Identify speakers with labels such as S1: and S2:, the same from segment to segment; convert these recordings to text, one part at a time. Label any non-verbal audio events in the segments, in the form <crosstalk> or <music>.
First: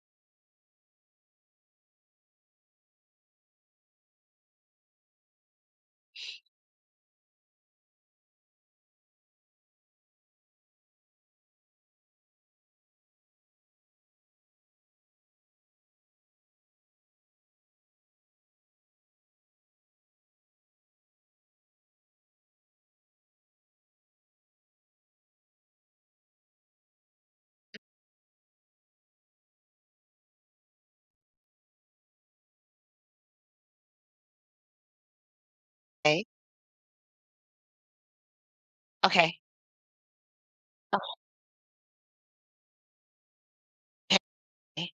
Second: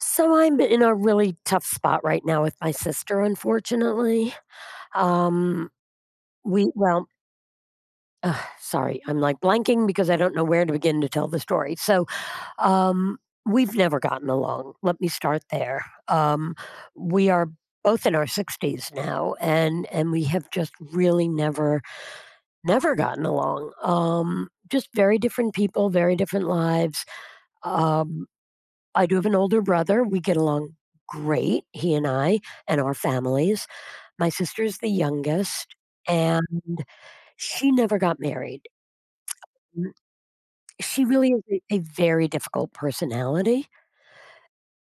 S1: So I'm in a really tough spot right now with my sister, unfortunately. Um, we, well, Sorry, I'm like blanking because I don't know where to begin to tell the story. So, um, we've never gotten along. Let me start there. We are both in our 60s now and we have just really never gotten along, just very different people, very different lives. um I do have an older brother. We get along great, he and I and our families. My sister's the youngest,
S2: Okay,
S1: and she never got married.
S2: okay,
S1: Mm, She really is a very difficult personality.
S2: okay,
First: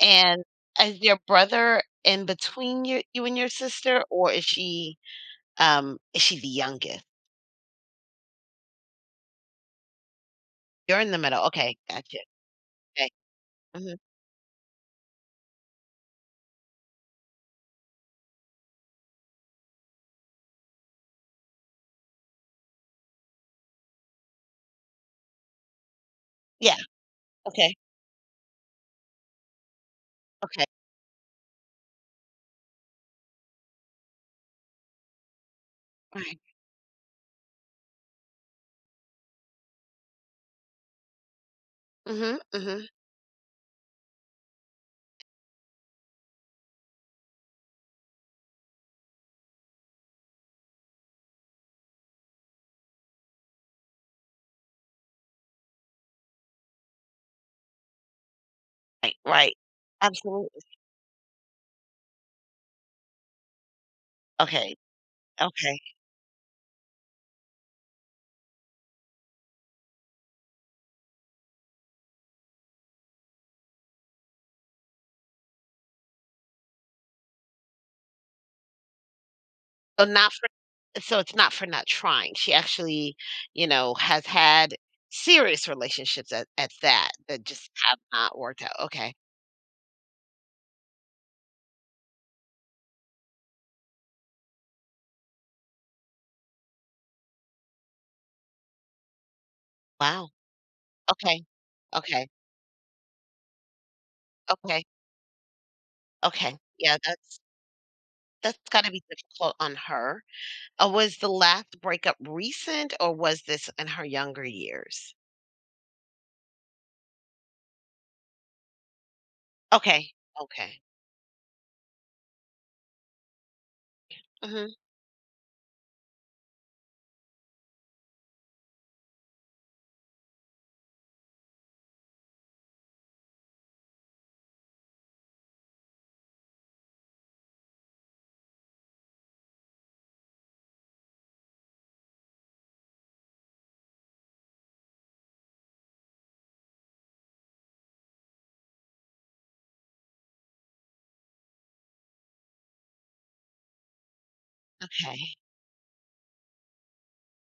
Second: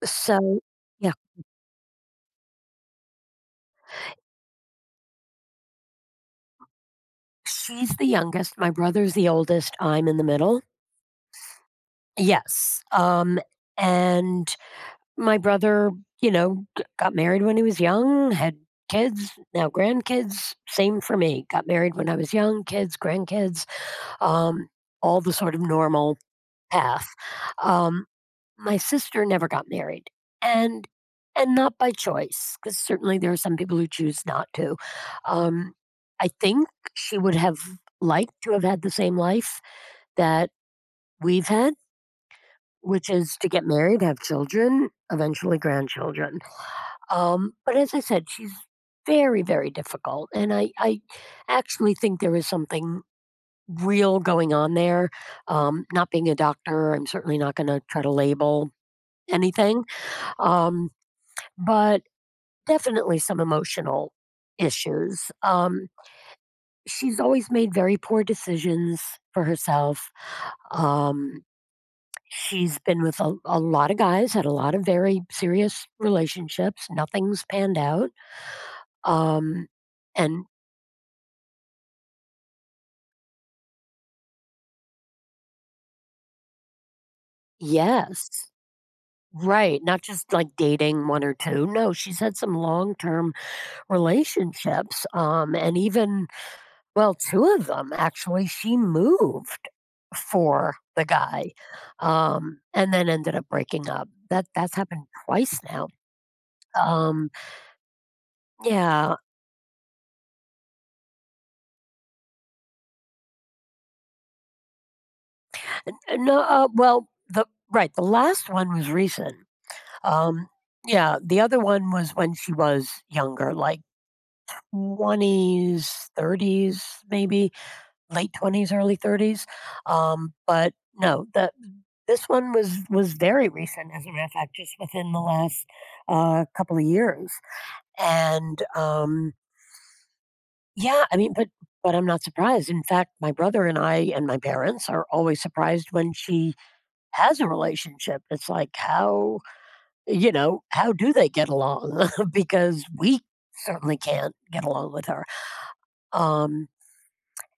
S2: and
S1: So,
S2: is
S1: yeah,
S2: your brother in between you and your sister, or is she the youngest?
S1: she's the youngest. My brother's the oldest. I'm in the middle.
S2: You're in the middle, okay, gotcha,
S1: Yes.
S2: okay,
S1: Um,
S2: mhm,
S1: and my brother, got married when he was young, had kids, now grandkids. Same for me. Got married when I was young, kids, grandkids. um, all the sort of normal
S2: yeah,
S1: path.
S2: okay,
S1: Um, my sister never got married,
S2: okay,
S1: and and not by choice, because certainly there are some people who choose not to. Um, I
S2: right,
S1: think she would have liked to have had the same life that we've had,
S2: mhm, mhm,
S1: which is to get married, have children, eventually grandchildren. But as I said, she's very, very difficult, and I actually think there is something real going on there. Not being a doctor, I'm certainly not going to try to label
S2: right, right,
S1: anything,
S2: absolutely,
S1: um, but definitely some emotional
S2: okay,
S1: issues.
S2: okay,
S1: She's always made very poor decisions for herself. Um, she's been with a lot of guys, had a lot of very serious relationships. Nothing's panned out. Um,
S2: so not
S1: and
S2: for so it's not for not trying, she actually, you know, has had serious relationships at that just have not
S1: yes,
S2: worked out, okay,
S1: right. Not just like dating one or two. No, she's had some long term relationships. And even, well, two of them actually, she moved
S2: wow,
S1: for the
S2: okay,
S1: guy,
S2: okay,
S1: and then ended up breaking up. That's
S2: okay.
S1: happened twice now.
S2: Okay, yeah,
S1: Um,
S2: that's gotta be
S1: yeah,
S2: difficult on her. Was the last breakup recent, or was this in her younger years?
S1: N- no, well, the right, the last one was recent.
S2: Okay,
S1: Um,
S2: okay.
S1: yeah, the other one was when she was younger, like
S2: Mhm.
S1: twenties, thirties, maybe late 20s, early 30s. But no, the this one was very recent, as a matter of fact, just within the last couple of years. And yeah, I mean, but I'm not surprised. In fact, my brother and I and my parents are always surprised when she has a relationship. It's like, how you know how do they get along? <laughs> Because we certainly can't get along with
S2: Okay,
S1: her. Um,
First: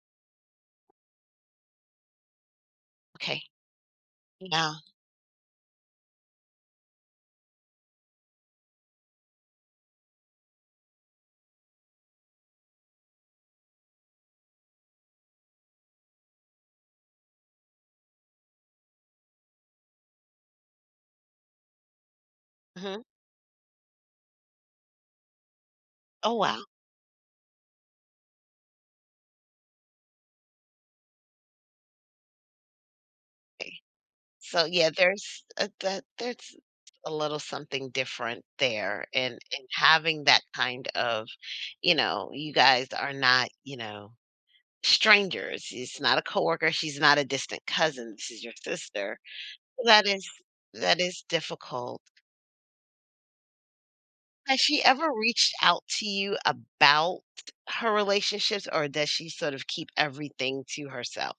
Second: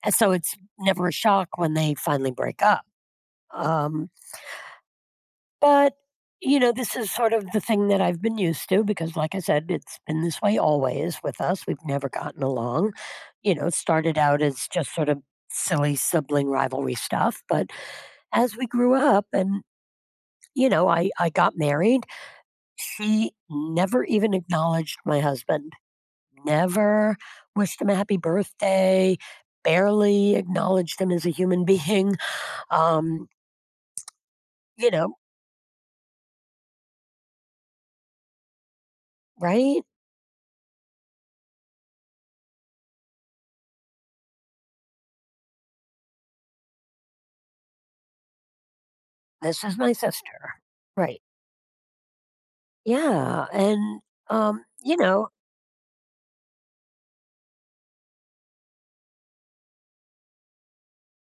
S1: and so it's never a shock when they finally break up.
S2: okay.
S1: Um,
S2: Yeah.
S1: But, this is sort of the thing that I've been used to because, like I said, it's been this way always with us. We've never gotten along. It started out as just sort of silly sibling rivalry stuff. But as we grew up and, I got married,
S2: Mhm.
S1: she never even acknowledged my husband,
S2: Oh, wow.
S1: never wished him a happy birthday, barely acknowledged him as a human being. Um,
S2: Okay. So, yeah,
S1: you know,
S2: there's a little something different there, and
S1: right?
S2: having that kind of, you know, you guys are not, you know, strangers. It's not a coworker, she's not a distant cousin, this is your sister.
S1: This is my
S2: That is
S1: sister.
S2: that
S1: Right.
S2: is difficult.
S1: Yeah, and,
S2: Has
S1: um,
S2: she
S1: you
S2: ever
S1: know
S2: reached out to you about her relationships, or does she sort of keep everything to herself?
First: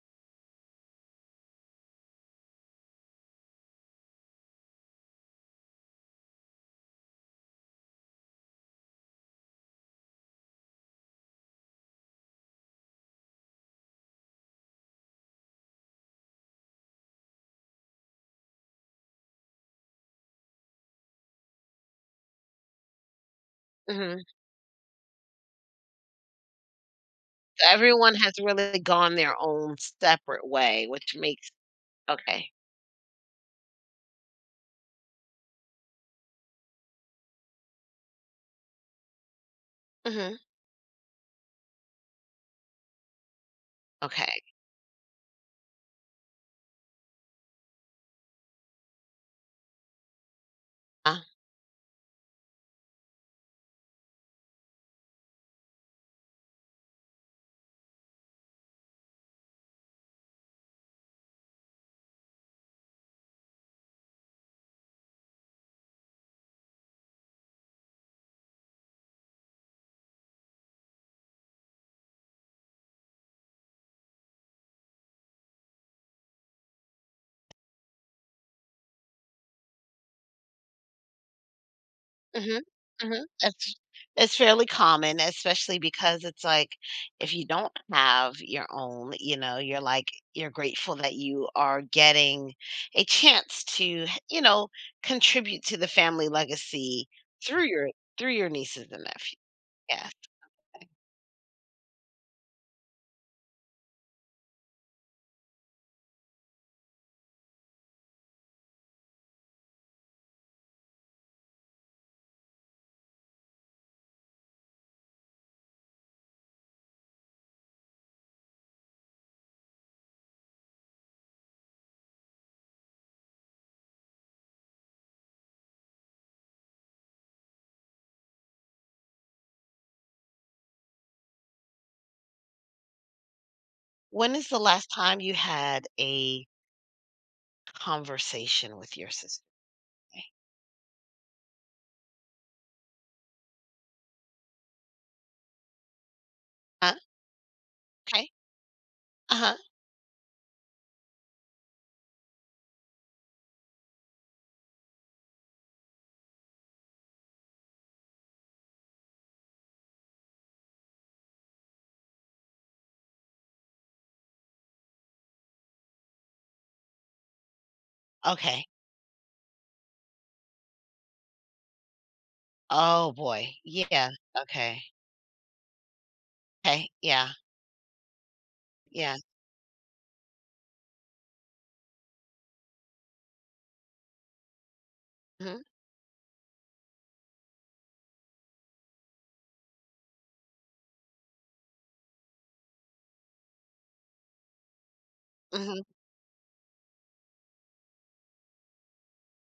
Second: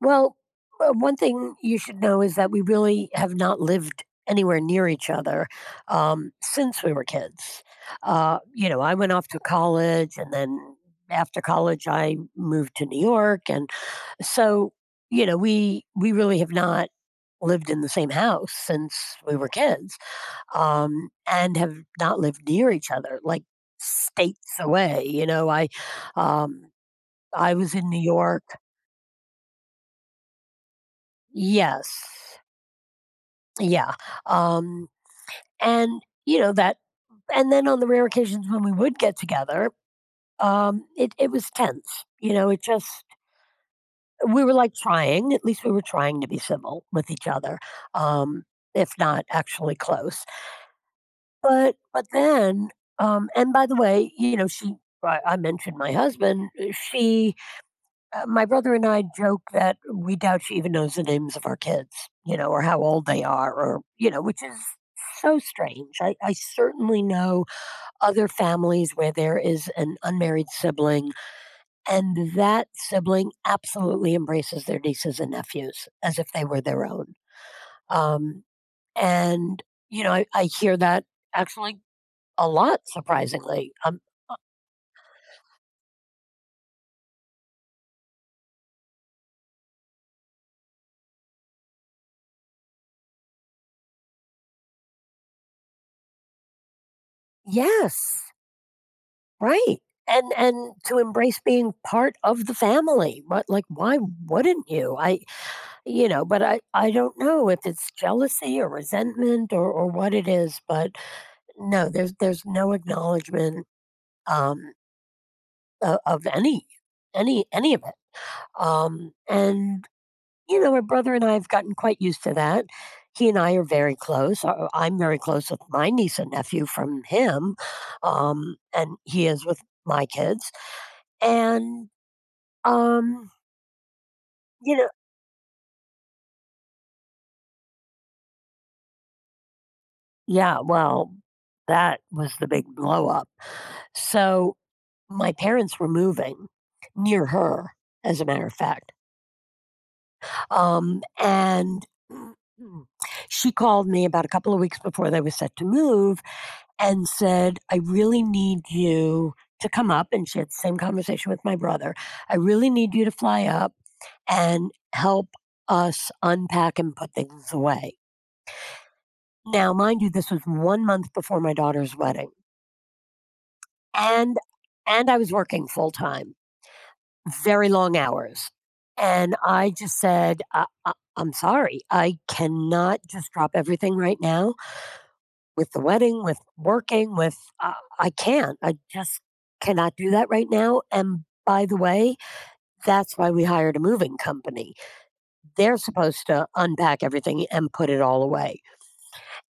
S1: well, one thing you should know is that we really have not lived anywhere near each other, since we were kids. You know, I went off to college, and then after college, I moved to New York, and so, we really have not lived in the same house since we were kids, and have not lived near each other, like,
S2: Mhm.
S1: states away, um I was in New
S2: Everyone has
S1: York.
S2: really gone their own separate way, which makes
S1: Yes.
S2: okay.
S1: Yeah. Um, and you know that And then on the rare occasions when we would get together,
S2: Mhm.
S1: it was tense. You know, it just
S2: Okay.
S1: We were like trying, at least we were trying to be civil with each other. Um, if not actually close.
S2: Uh-huh.
S1: But then and, by the way, you know, she I mentioned my husband. She My brother and I joke that we doubt she even knows the names of our kids, or how old they are, or, which is so strange. I certainly know other families where there is an unmarried sibling, and that sibling absolutely embraces their nieces and nephews as if they were their own. Um, and, I hear that actually a
S2: Mhm,
S1: lot,
S2: mhm.
S1: surprisingly.
S2: It's fairly common, especially because it's like, if you don't have your own, you know, you're grateful that you are getting a chance to, you know, contribute to the family legacy through your
S1: Yes.
S2: nieces and nephews.
S1: Right,
S2: Yes.
S1: and to embrace being part of the family, but, like, why wouldn't you? But I don't know if it's jealousy or resentment or what it is, but no, there's no acknowledgement, um, o of any of it, um, and, my brother and I have gotten quite used to that. He and I are very close. I'm very close with my niece and nephew from him, and he is with my kids, and Um,
S2: When is the
S1: you know
S2: last time you had a conversation with your sister?
S1: yeah, well, that was the big blow up. So, my parents were moving
S2: Huh?
S1: near her, as a
S2: Okay.
S1: matter of fact.
S2: Uh-huh.
S1: And <clears throat> she called me about a couple of weeks before they were set to move and said, "I really need you to come up," and she had the same conversation with my brother. "I really need you to fly up and help us unpack and put things away."
S2: Okay.
S1: Now, mind you, this was 1 month before my daughter's wedding,
S2: Oh boy. Yeah.
S1: and
S2: Okay.
S1: and I was working full time,
S2: Okay. Yeah.
S1: very long hours,
S2: Yeah.
S1: and I just said, I'm sorry, I cannot just drop everything right now
S2: Mhm.
S1: with the wedding, with working, with I can't. I just cannot do that right now, and by the way, that's why we hired a moving company. They're
S2: Mhm.
S1: supposed to unpack everything and put it all away."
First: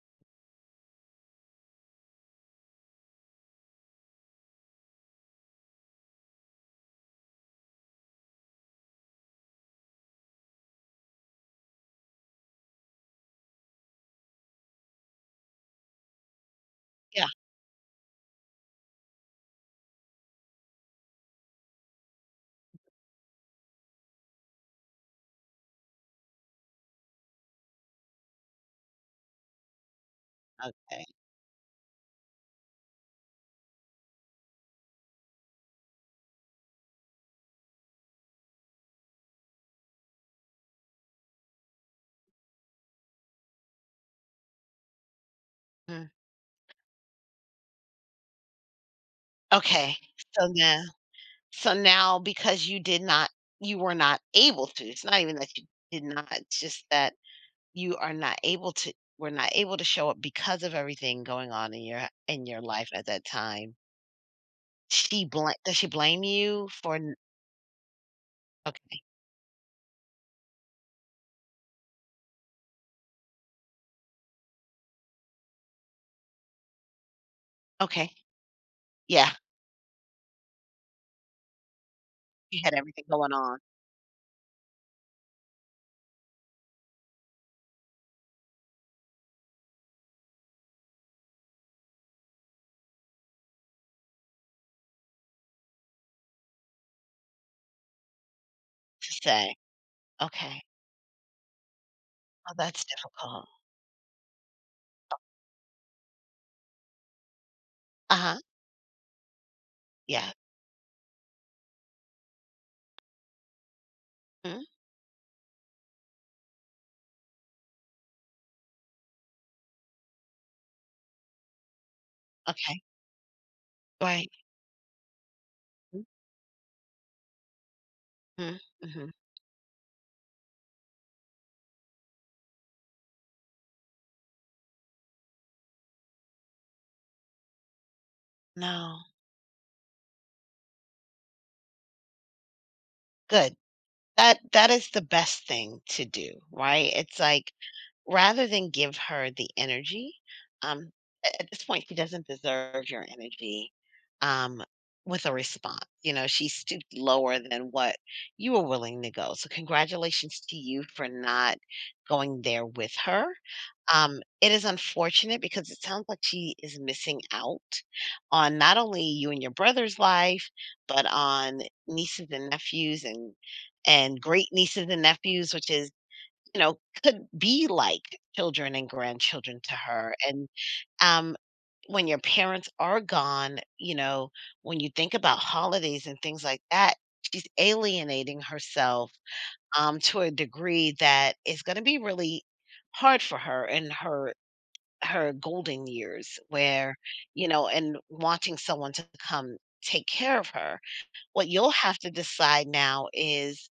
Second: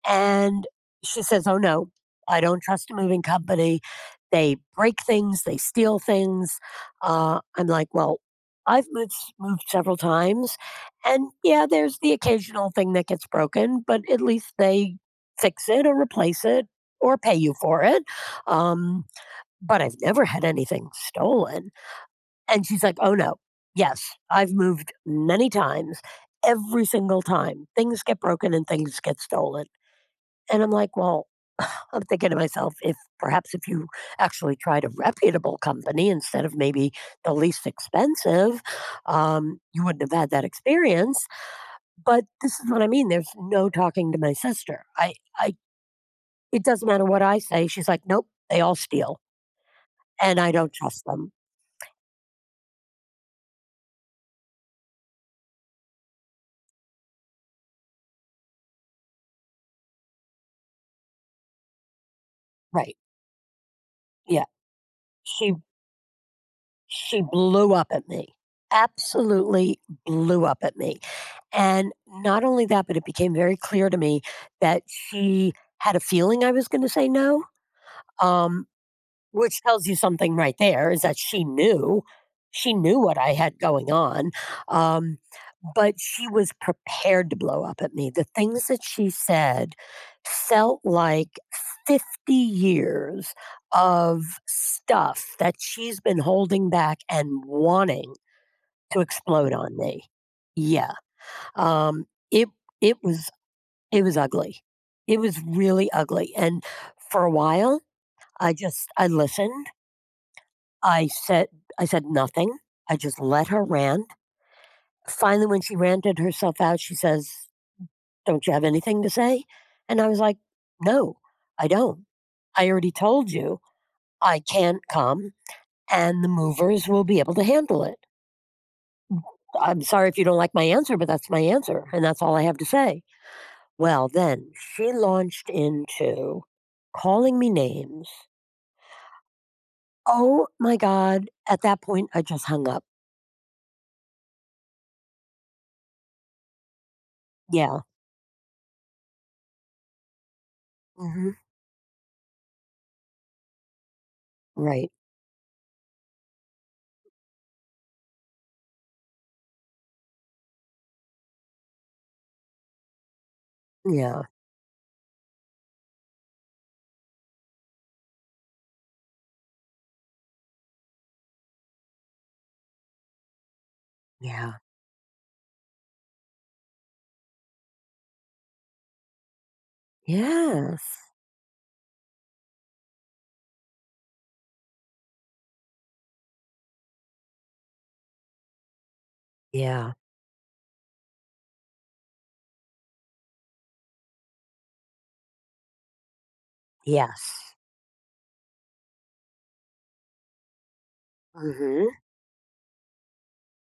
S1: And she says, "Oh, no, I don't trust a moving company. They break things, they steal things." I'm like, "Well, I've moved several times, and yeah, there's the occasional thing that gets broken, but at least they fix it or replace it or pay you for it. Um, but I've never had anything stolen." And she's like, "Oh, no, yes, I've moved many times. Every single time things get broken and things get stolen." And I'm like, well, I'm thinking to myself, if perhaps if you actually tried a reputable company instead of maybe the least expensive, you wouldn't have had that experience. But this is what I mean. There's no talking to my sister.
S2: Mhm.
S1: It doesn't matter what I say. She's like, nope, they all steal,
S2: Okay.
S1: and
S2: So
S1: I don't
S2: now
S1: trust them.
S2: so now because you did not, you were not able to, it's not even that you did not, it's just that you are not able to, were not able to show up because of everything going on in your life
S1: Right?
S2: at that time.
S1: Yeah.
S2: She
S1: She,
S2: bla does she blame you for n
S1: she blew up at me.
S2: okay,
S1: Absolutely blew up at me. And not only that, but it became very clear to me that she had a feeling I was going to say no.
S2: okay.
S1: Um,
S2: Yeah,
S1: which tells you something right there is that she knew.
S2: you
S1: She
S2: had
S1: knew
S2: everything
S1: what
S2: going
S1: I
S2: on
S1: had going on, um, but she was prepared to blow up at me. The things that she said felt like 50 years of stuff that she's been holding back and wanting to
S2: to
S1: explode
S2: say.
S1: on me.
S2: Okay.
S1: Yeah. Um, it
S2: Oh, that's
S1: it was
S2: difficult.
S1: it was ugly. It was really ugly. And for a while,
S2: Uh-huh.
S1: I listened.
S2: Yeah.
S1: I said I said nothing. I just let her rant.
S2: Mhm.
S1: Finally, when she ranted herself out, she says, "Don't you have anything to say?" And I was like, "No, I don't. I
S2: Okay.
S1: already told you
S2: Right.
S1: I can't come, and the movers will be able to handle it.
S2: Mhm. Mhm.
S1: I'm sorry if you don't like my answer, but that's my answer, and that's all I have to say." Well, then she launched into calling me names.
S2: No.
S1: Oh my God. At that point, I just hung up.
S2: Good. That is the best thing to do, right? It's like,
S1: Yeah.
S2: rather than give her the energy, um,
S1: Hmm.
S2: at this point, she doesn't deserve your energy, um,
S1: Right.
S2: with a response. You know, she stooped lower than what you were willing to go. So, congratulations to you for not going there with her.
S1: Yeah.
S2: It is unfortunate because it sounds like she is missing out on not only you and your brother's life, but on nieces and nephews and great
S1: Yeah.
S2: nieces and nephews, which is, you know, could be like children and grandchildren to her. And,
S1: Yes.
S2: um, when your parents are gone, you know, when you think about holidays and things like that, she's alienating herself,
S1: Yeah.
S2: to a degree that is going to be really hard for her in her golden years where, you
S1: Yes.
S2: know, and wanting someone to come take care of her, what you'll
S1: Mhm.
S2: have to decide now is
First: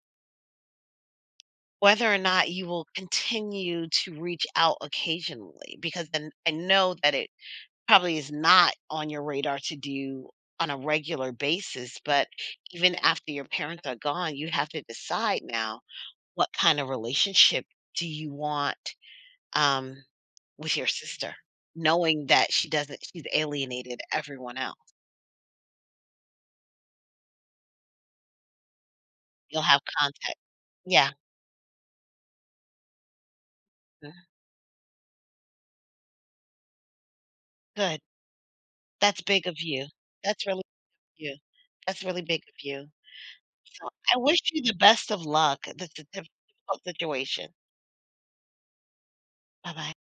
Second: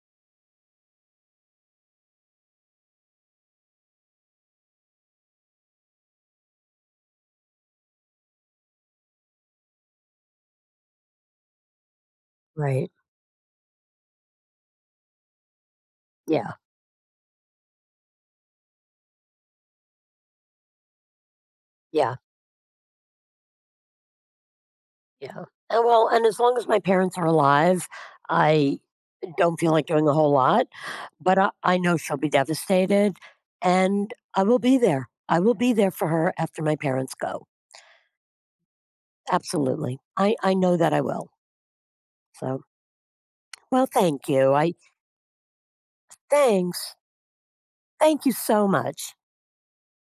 S2: whether or not you will continue to reach out occasionally because then I know that it probably is not on your radar to do on a regular basis, but
S1: Right.
S2: even after your parents are gone, you have to decide now what
S1: Yeah.
S2: kind of relationship do you want, um, with your sister,
S1: Yeah.
S2: knowing that she doesn't, she's alienated everyone else.
S1: Yeah. And Well, and as long as my parents are alive, I don't
S2: You'll
S1: feel
S2: have
S1: like doing a whole
S2: contact.
S1: lot,
S2: Yeah,
S1: but I know she'll be devastated and
S2: mhm,
S1: I will be there. I will be there for her after my parents go.
S2: good. That's big of you.
S1: Absolutely. I,
S2: That's
S1: I
S2: really
S1: know that I will.
S2: you. That's really big of
S1: So,
S2: you.
S1: well,
S2: So, I
S1: thank
S2: wish
S1: you.
S2: you the best of luck. Difficult
S1: Thanks.
S2: situation.
S1: Thank you so much.
S2: Bye-bye.